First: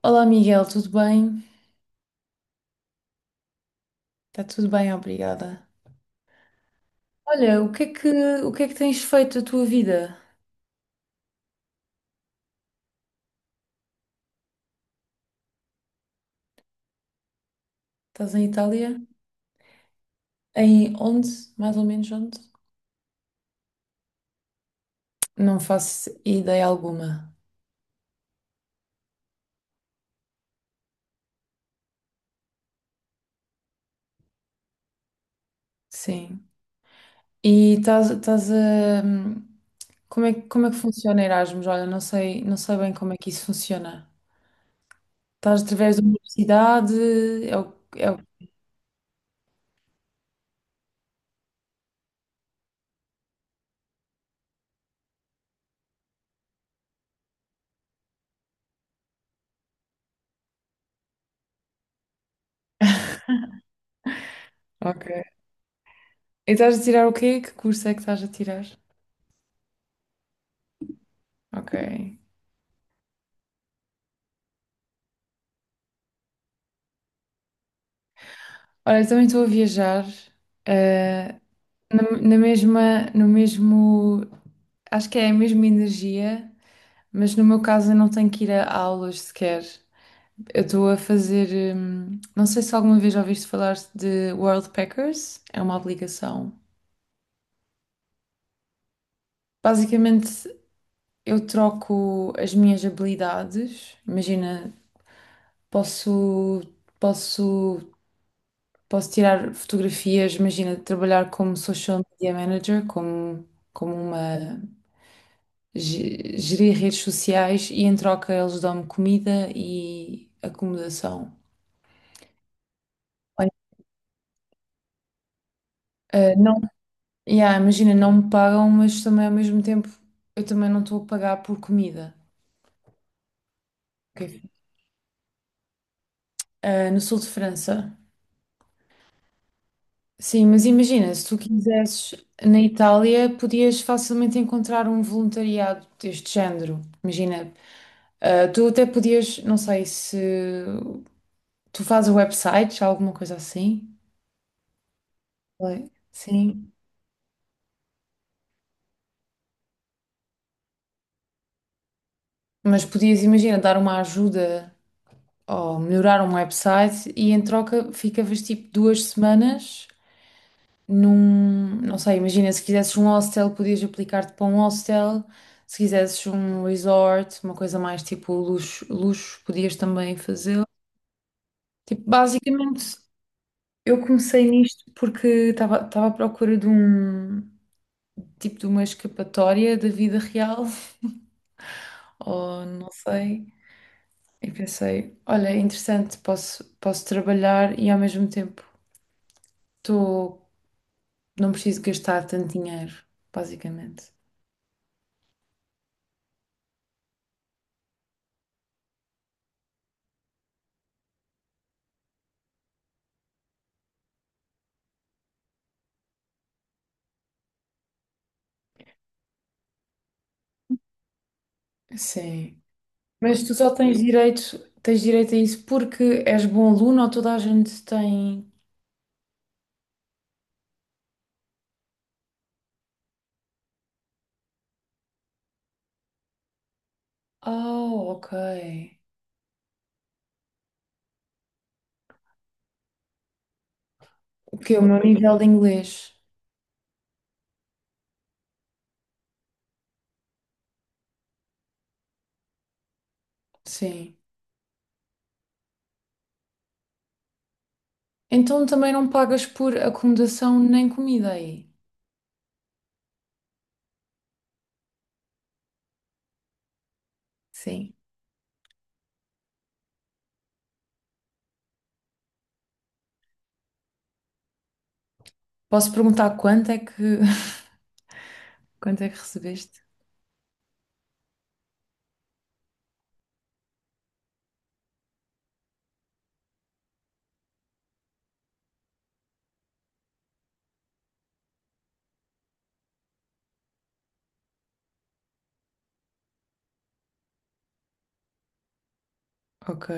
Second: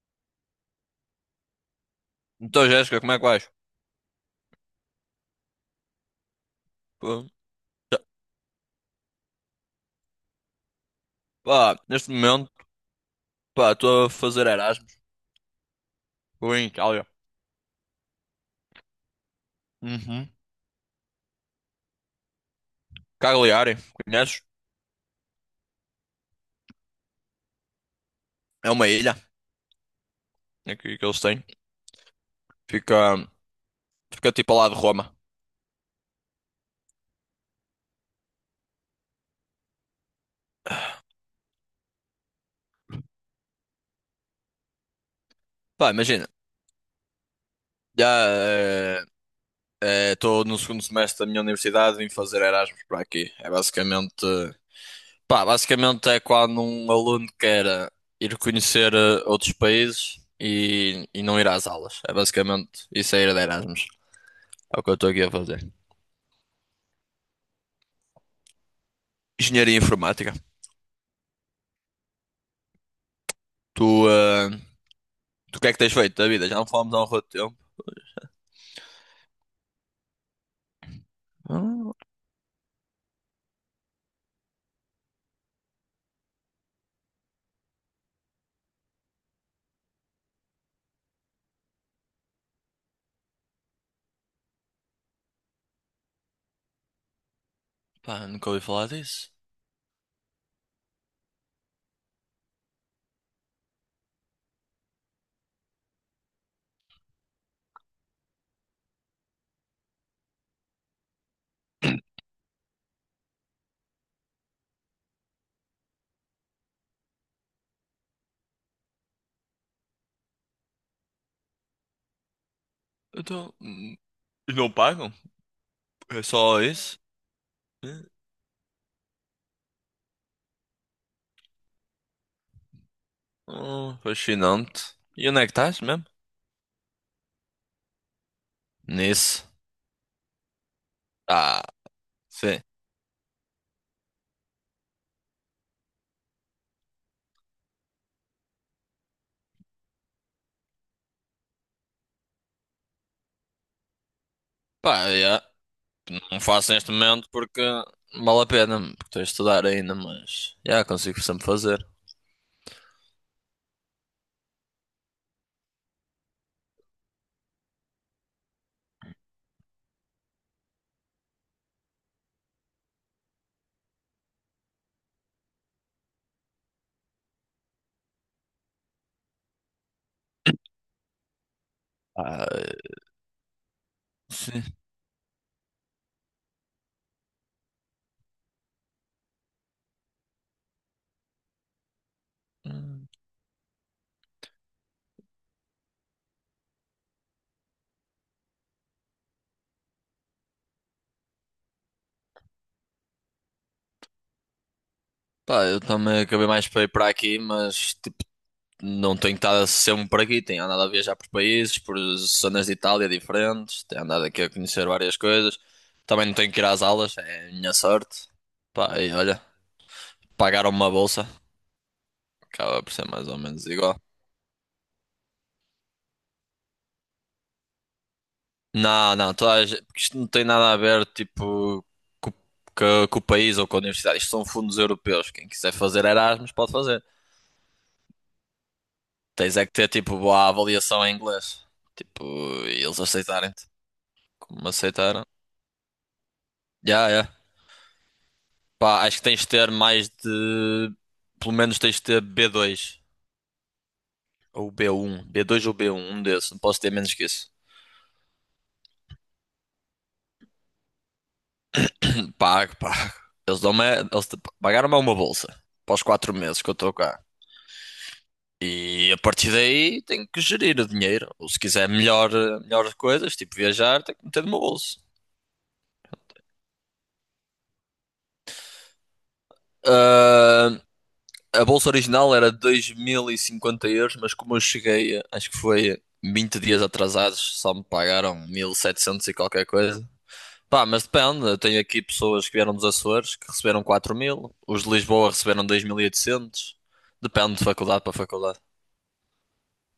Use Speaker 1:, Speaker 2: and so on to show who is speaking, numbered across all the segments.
Speaker 1: Olá Miguel, tudo bem?
Speaker 2: Então, Jéssica, como é que vais?
Speaker 1: Está tudo bem, obrigada.
Speaker 2: Pô,
Speaker 1: Olha, o que é
Speaker 2: já-
Speaker 1: que, o que é que tens feito a tua vida?
Speaker 2: pá, neste momento, pá, estou a fazer Erasmus. Estou em Itália.
Speaker 1: Estás em Itália?
Speaker 2: Uhum.
Speaker 1: Em onde? Mais ou menos onde?
Speaker 2: Cagliari, conheces?
Speaker 1: Não faço ideia alguma.
Speaker 2: É uma ilha aqui que eles têm. Fica, fica tipo ao lado de Roma.
Speaker 1: Sim. E estás a. Como é que funciona Erasmus? Olha, não sei bem como é que isso funciona. Estás
Speaker 2: Pá,
Speaker 1: através da
Speaker 2: imagina.
Speaker 1: universidade? É o, é
Speaker 2: Já
Speaker 1: o...
Speaker 2: eh, estou no segundo semestre da minha universidade vim fazer Erasmus para aqui. É basicamente. Pá, basicamente é quando um aluno quer ir conhecer outros países e não ir às aulas. É basicamente isso é ir de Erasmus. É o que eu
Speaker 1: Ok.
Speaker 2: estou aqui a fazer.
Speaker 1: E estás a tirar o quê? Que curso é que estás a tirar?
Speaker 2: Engenharia informática.
Speaker 1: Ok.
Speaker 2: Tu, ah, tu o que é que tens feito da vida? Já não falamos há um rato de tempo.
Speaker 1: Olha, eu também estou a viajar. eh,
Speaker 2: Ah,
Speaker 1: no mesmo, acho que é a mesma energia, mas no meu caso eu não tenho que ir a aulas sequer. Eu estou a fazer, não sei se alguma vez já ouviste falar de World Packers, é uma aplicação.
Speaker 2: pá, nunca ouvi falar disso.
Speaker 1: Basicamente, eu troco as minhas habilidades. Imagina, posso, posso, posso tirar fotografias, imagina, trabalhar como social media manager, como uma gerir redes sociais, e em troca eles dão-me comida e acomodação. Olha,
Speaker 2: Então, não pagam? É
Speaker 1: não,
Speaker 2: só isso?
Speaker 1: yeah, imagina, não me pagam, mas também ao mesmo tempo eu também não estou a pagar por comida. Ok.
Speaker 2: Fascinante. E onde é que estás mesmo?
Speaker 1: No sul de França.
Speaker 2: Nisso.
Speaker 1: Sim, mas imagina, se tu
Speaker 2: Ah,
Speaker 1: quisesses
Speaker 2: sim.
Speaker 1: na Itália, podias facilmente encontrar um voluntariado deste género. Imagina, tu até podias, não sei se tu fazes websites, alguma coisa assim.
Speaker 2: Pá, yeah.
Speaker 1: Oi.
Speaker 2: Não
Speaker 1: Sim.
Speaker 2: faço neste momento porque não vale a pena, porque estou a estudar ainda, mas já consigo sempre fazer.
Speaker 1: Mas podias, imagina, dar uma ajuda ou melhorar um website e em troca ficavas tipo duas semanas num. Não sei, imagina, se quisesses um hostel, podias aplicar-te para um hostel. Se quisesses um resort, uma coisa mais tipo luxo, luxo podias também fazê-lo. Tipo,
Speaker 2: Ah,
Speaker 1: basicamente, eu comecei
Speaker 2: sim.
Speaker 1: nisto porque estava à procura de um tipo de uma escapatória da vida real, ou não
Speaker 2: Hum.
Speaker 1: sei. E pensei, olha, é interessante, posso trabalhar e ao mesmo tempo tô, não preciso gastar tanto dinheiro, basicamente.
Speaker 2: Pá, eu também acabei mais para ir para aqui, mas tipo, não tenho estado sempre aqui, tenho andado a viajar por países, por zonas de Itália diferentes, tenho andado aqui a conhecer várias coisas. Também não tenho que ir às aulas, é a minha sorte. Pá, e olha, pagaram uma bolsa,
Speaker 1: Sim.
Speaker 2: acaba por ser mais ou
Speaker 1: Mas tu
Speaker 2: menos
Speaker 1: só tens
Speaker 2: igual.
Speaker 1: direito, tens direito a isso, porque és bom aluno, ou toda a gente tem?
Speaker 2: Não, não, toda a gente, porque isto não tem nada a ver, tipo, co- com o país ou com a universidade. Isto são fundos europeus. Quem quiser fazer Erasmus pode fazer.
Speaker 1: Oh, ok.
Speaker 2: Tens é que ter, tipo, boa avaliação em inglês. Tipo, e eles aceitarem-te,
Speaker 1: O
Speaker 2: como me
Speaker 1: que é o meu
Speaker 2: aceitaram.
Speaker 1: nível de inglês?
Speaker 2: Já, já. Pá, acho que tens de ter mais de. Pelo menos tens de ter B2
Speaker 1: Sim.
Speaker 2: ou B1 B2 ou B1, um desses. Não posso ter menos que isso.
Speaker 1: Então também não pagas por acomodação nem comida aí.
Speaker 2: Pago, pago. Eles dão-me. Eles pagaram-me uma bolsa para os 4 meses que eu estou cá.
Speaker 1: Sim.
Speaker 2: E a partir daí tenho que gerir o dinheiro. Ou se quiser melhores coisas, tipo viajar, tenho que meter no meu bolso.
Speaker 1: Posso perguntar quanto é que quanto é que recebeste?
Speaker 2: Ah, a bolsa original era 2050 euros, mas como eu cheguei, acho que foi 20 dias atrasados, só me pagaram 1700 e qualquer coisa. Pá, mas depende. Eu tenho aqui pessoas que vieram dos Açores que receberam 4000. Os de Lisboa receberam 2800. Depende de faculdade para faculdade.
Speaker 1: Ok.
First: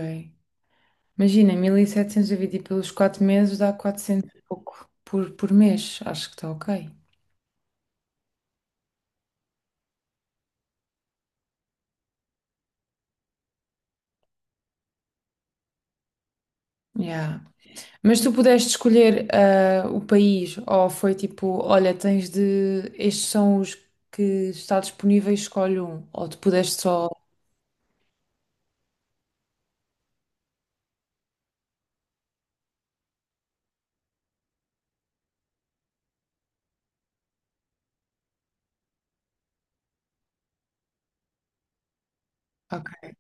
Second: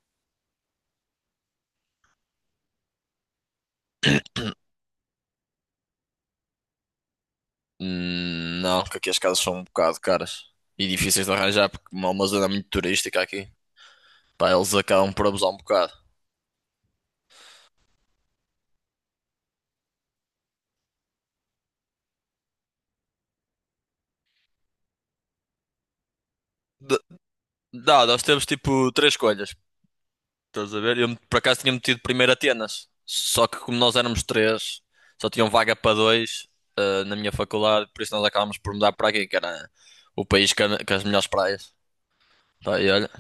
Speaker 1: Imagina, 1.700 dividido pelos 4 meses dá 400 e pouco por mês. Acho que está ok.
Speaker 2: Não, porque aqui as casas são um bocado caras e difíceis de arranjar porque é uma zona muito turística aqui. Pá, eles acabam por abusar um bocado.
Speaker 1: Yeah. Mas tu pudeste escolher o país, ou foi tipo, olha, tens de. Estes são os que está disponíveis, escolhe um. Ou tu pudeste
Speaker 2: De-
Speaker 1: só.
Speaker 2: Dá, nós temos tipo três escolhas. Estás a ver? Eu por acaso tinha metido primeiro Atenas. Só que como nós éramos três, só tinham vaga para dois, na minha faculdade, por isso nós acabámos por mudar para aqui, que era o país que as melhores praias. Pá,
Speaker 1: Ok.
Speaker 2: e olha,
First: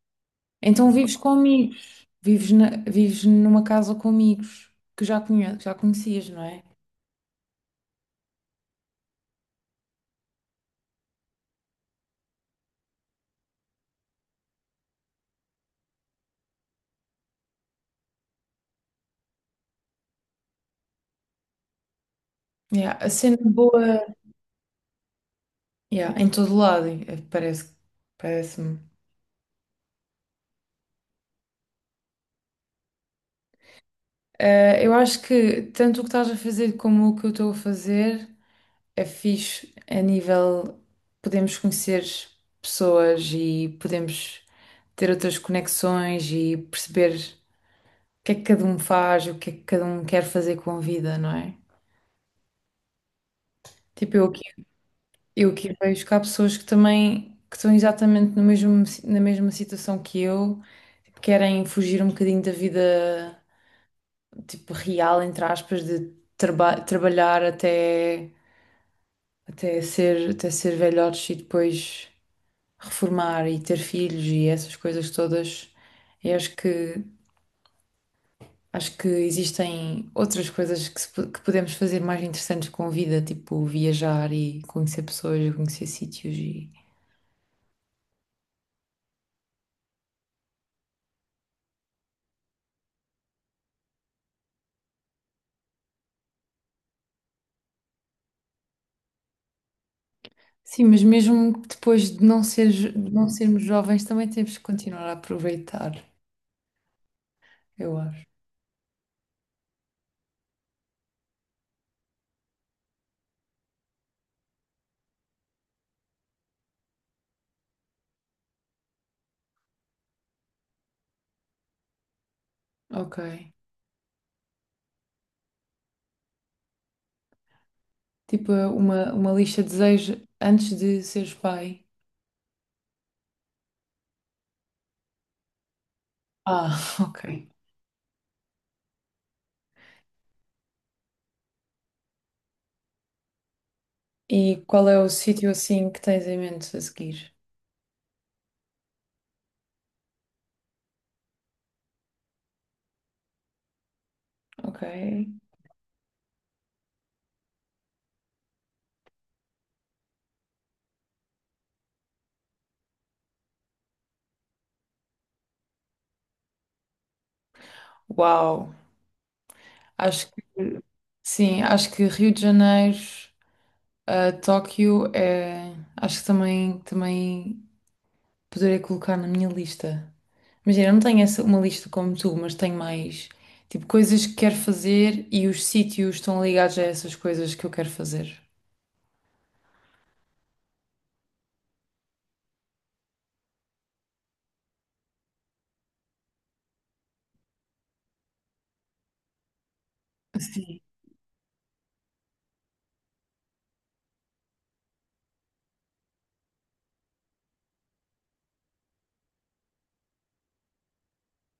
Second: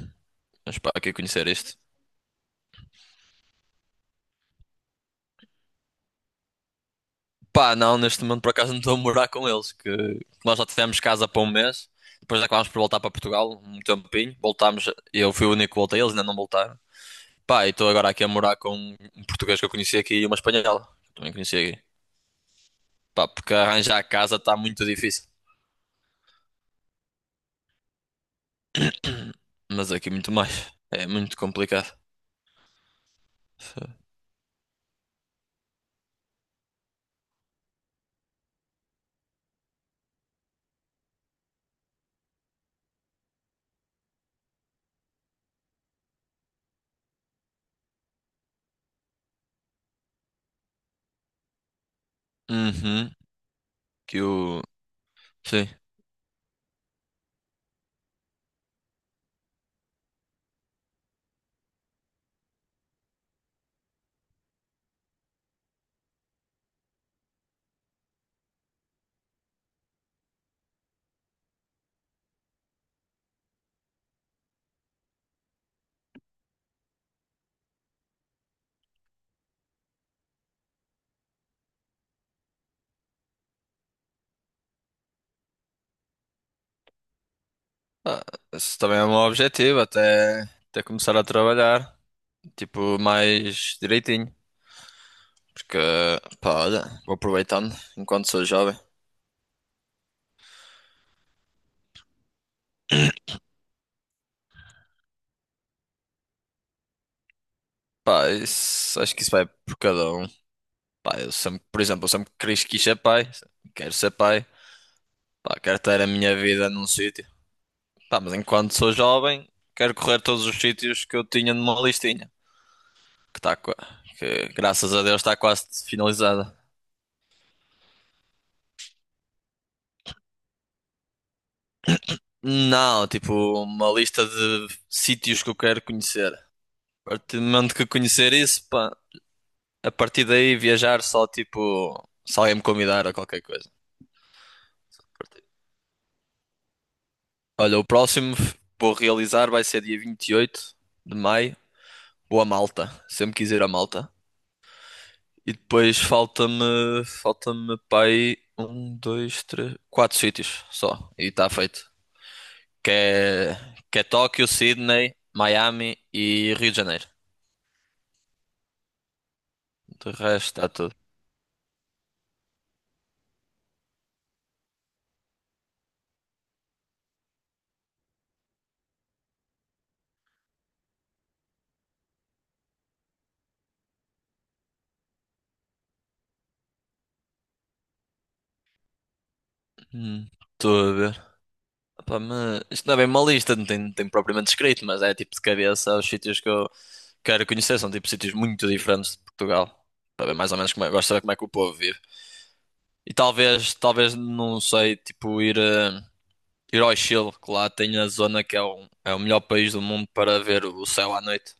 Speaker 2: mas
Speaker 1: Então
Speaker 2: pá, que é
Speaker 1: vives com
Speaker 2: conhecer isto.
Speaker 1: amigos. Vives numa casa com amigos que já conhecias, não é?
Speaker 2: Pá, não, neste momento por acaso não estou a morar com eles, que nós já tivemos casa para um mês, depois acabámos por voltar para Portugal um tempinho, voltámos, eu fui o único que voltei, eles ainda não voltaram. Pá, e estou agora aqui a morar com um português que eu conheci aqui e uma espanhola, que eu também conheci aqui.
Speaker 1: Yeah. A
Speaker 2: Pá,
Speaker 1: cena
Speaker 2: porque arranjar
Speaker 1: boa.
Speaker 2: casa está muito difícil,
Speaker 1: Yeah. Em todo lado, parece-me.
Speaker 2: mas aqui muito mais, é muito complicado.
Speaker 1: Eu acho que tanto o que estás a fazer como o que eu estou a fazer é fixe a nível, podemos conhecer pessoas e podemos ter outras conexões e perceber o que é que cada um faz, o que é que cada um quer fazer com a vida, não é?
Speaker 2: Uhum,
Speaker 1: Tipo,
Speaker 2: que
Speaker 1: eu aqui,
Speaker 2: o...
Speaker 1: eu
Speaker 2: sim.
Speaker 1: aqui vejo que há pessoas que também que estão exatamente no mesmo, na mesma situação que eu, tipo, querem fugir um bocadinho da vida tipo real, entre aspas, de trabalhar até ser velhotes, e depois reformar e ter filhos e essas coisas todas. Eu acho que existem outras coisas que, se po- que podemos fazer mais interessantes com a vida, tipo viajar e conhecer pessoas, e conhecer sítios e.
Speaker 2: Ah, esse também é um objetivo, até começar a trabalhar. Tipo, mais direitinho. Porque, pá, olha, vou aproveitando enquanto sou jovem.
Speaker 1: Sim, mas mesmo depois de de não sermos jovens, também temos que continuar a aproveitar, eu acho.
Speaker 2: Pá, acho que isso vai por cada um. Pá, eu sempre, por exemplo, eu sempre quis ser pai. Quero ser pai. Pá, quero ter a minha vida num sítio. Pá, mas enquanto sou jovem, quero correr todos os sítios que eu tinha numa listinha.
Speaker 1: Ok.
Speaker 2: Que tá, qua- que graças a Deus está quase finalizada.
Speaker 1: Tipo, uma lista de desejos antes de seres pai.
Speaker 2: Não, tipo, uma lista de sítios que eu quero conhecer.
Speaker 1: Ah,
Speaker 2: A partir do
Speaker 1: ok.
Speaker 2: momento que eu conhecer isso, pá. A partir daí viajar só tipo se alguém me convidar a qualquer coisa.
Speaker 1: E qual é o sítio assim que tens em mente a seguir?
Speaker 2: Olha, o próximo vou realizar vai ser dia 28 de maio. Vou a Malta. Sempre quis ir a Malta.
Speaker 1: Ok.
Speaker 2: E depois falta-me para aí um, dois, três, quatro sítios só. E está feito. Que é, que é Tóquio, Sydney, Miami e Rio de Janeiro.
Speaker 1: Uau!
Speaker 2: De
Speaker 1: Acho
Speaker 2: resto
Speaker 1: que
Speaker 2: está tudo.
Speaker 1: sim, acho que Rio de Janeiro, Tóquio é. Acho que também poderia colocar na minha lista. Imagina, eu não tenho uma lista como tu, mas tenho mais tipo coisas que quero fazer, e os sítios estão ligados a essas coisas que eu quero fazer.
Speaker 2: Hum. Estou a ver. Pá, mas isto não é bem uma lista, não tem propriamente escrito, mas é tipo de cabeça os sítios que eu quero conhecer, são tipo sítios muito diferentes de Portugal, para ver mais ou menos
Speaker 1: Sim.
Speaker 2: como é, gosto de saber como é que o povo vive. E talvez, não sei, tipo ir ao Chile, que lá tem a zona que é o melhor país do mundo para ver o céu à noite.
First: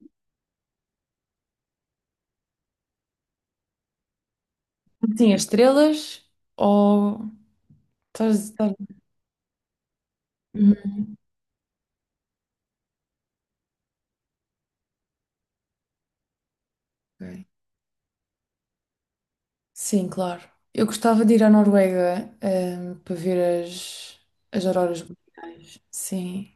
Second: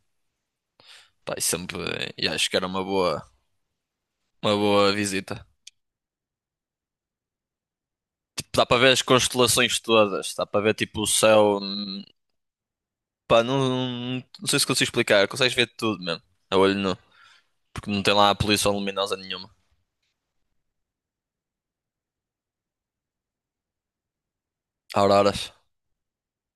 Speaker 2: Pá, e acho que era uma boa
Speaker 1: Sim, as
Speaker 2: visita.
Speaker 1: estrelas ou. Estás.
Speaker 2: Tipo, dá para
Speaker 1: estás-
Speaker 2: ver as constelações todas, dá para ver
Speaker 1: Uhum.
Speaker 2: tipo o céu, pá, não, não sei se consigo explicar, consegues ver tudo mesmo. A olho nu,
Speaker 1: Ok.
Speaker 2: porque não tem lá a poluição luminosa nenhuma.
Speaker 1: Sim, claro. Eu gostava de ir à Noruega, para ver as auroras
Speaker 2: Auroras.
Speaker 1: boreais. Sim.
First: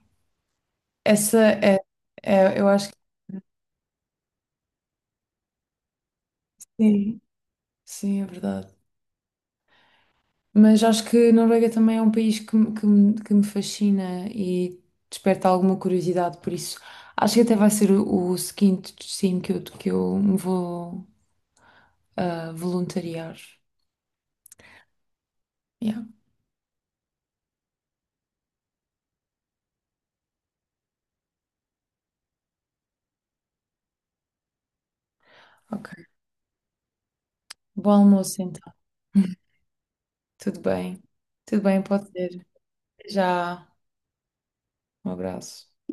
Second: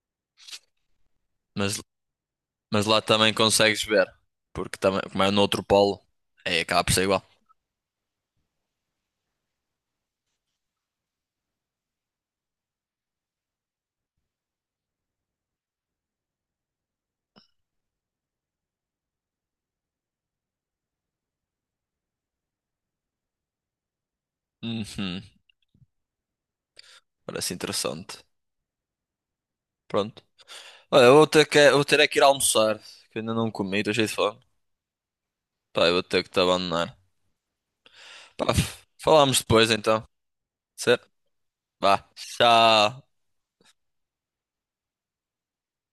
Speaker 1: Essa é,
Speaker 2: Mas,
Speaker 1: é- eu
Speaker 2: mas
Speaker 1: acho que
Speaker 2: lá também consegues ver. Porque também, como é no outro polo, aí acaba por ser
Speaker 1: sim.
Speaker 2: igual.
Speaker 1: Sim, é verdade. Mas acho que a Noruega também é um país que me fascina e desperta alguma curiosidade, por isso acho que até vai ser o seguinte destino que eu me vou voluntariar.
Speaker 2: Uhum,
Speaker 1: Yeah,
Speaker 2: parece interessante. Pronto. Olha, eu vou ter é que ir almoçar, que eu ainda não comi, estou cheio de fome. Pá, eu
Speaker 1: ok.
Speaker 2: vou ter que te abandonar.
Speaker 1: Bom almoço
Speaker 2: Pá,
Speaker 1: então.
Speaker 2: falamos depois então.
Speaker 1: Tudo bem.
Speaker 2: Certo?
Speaker 1: Tudo bem,
Speaker 2: Vá.
Speaker 1: pode ser. Até
Speaker 2: Tchau.
Speaker 1: já. Um abraço.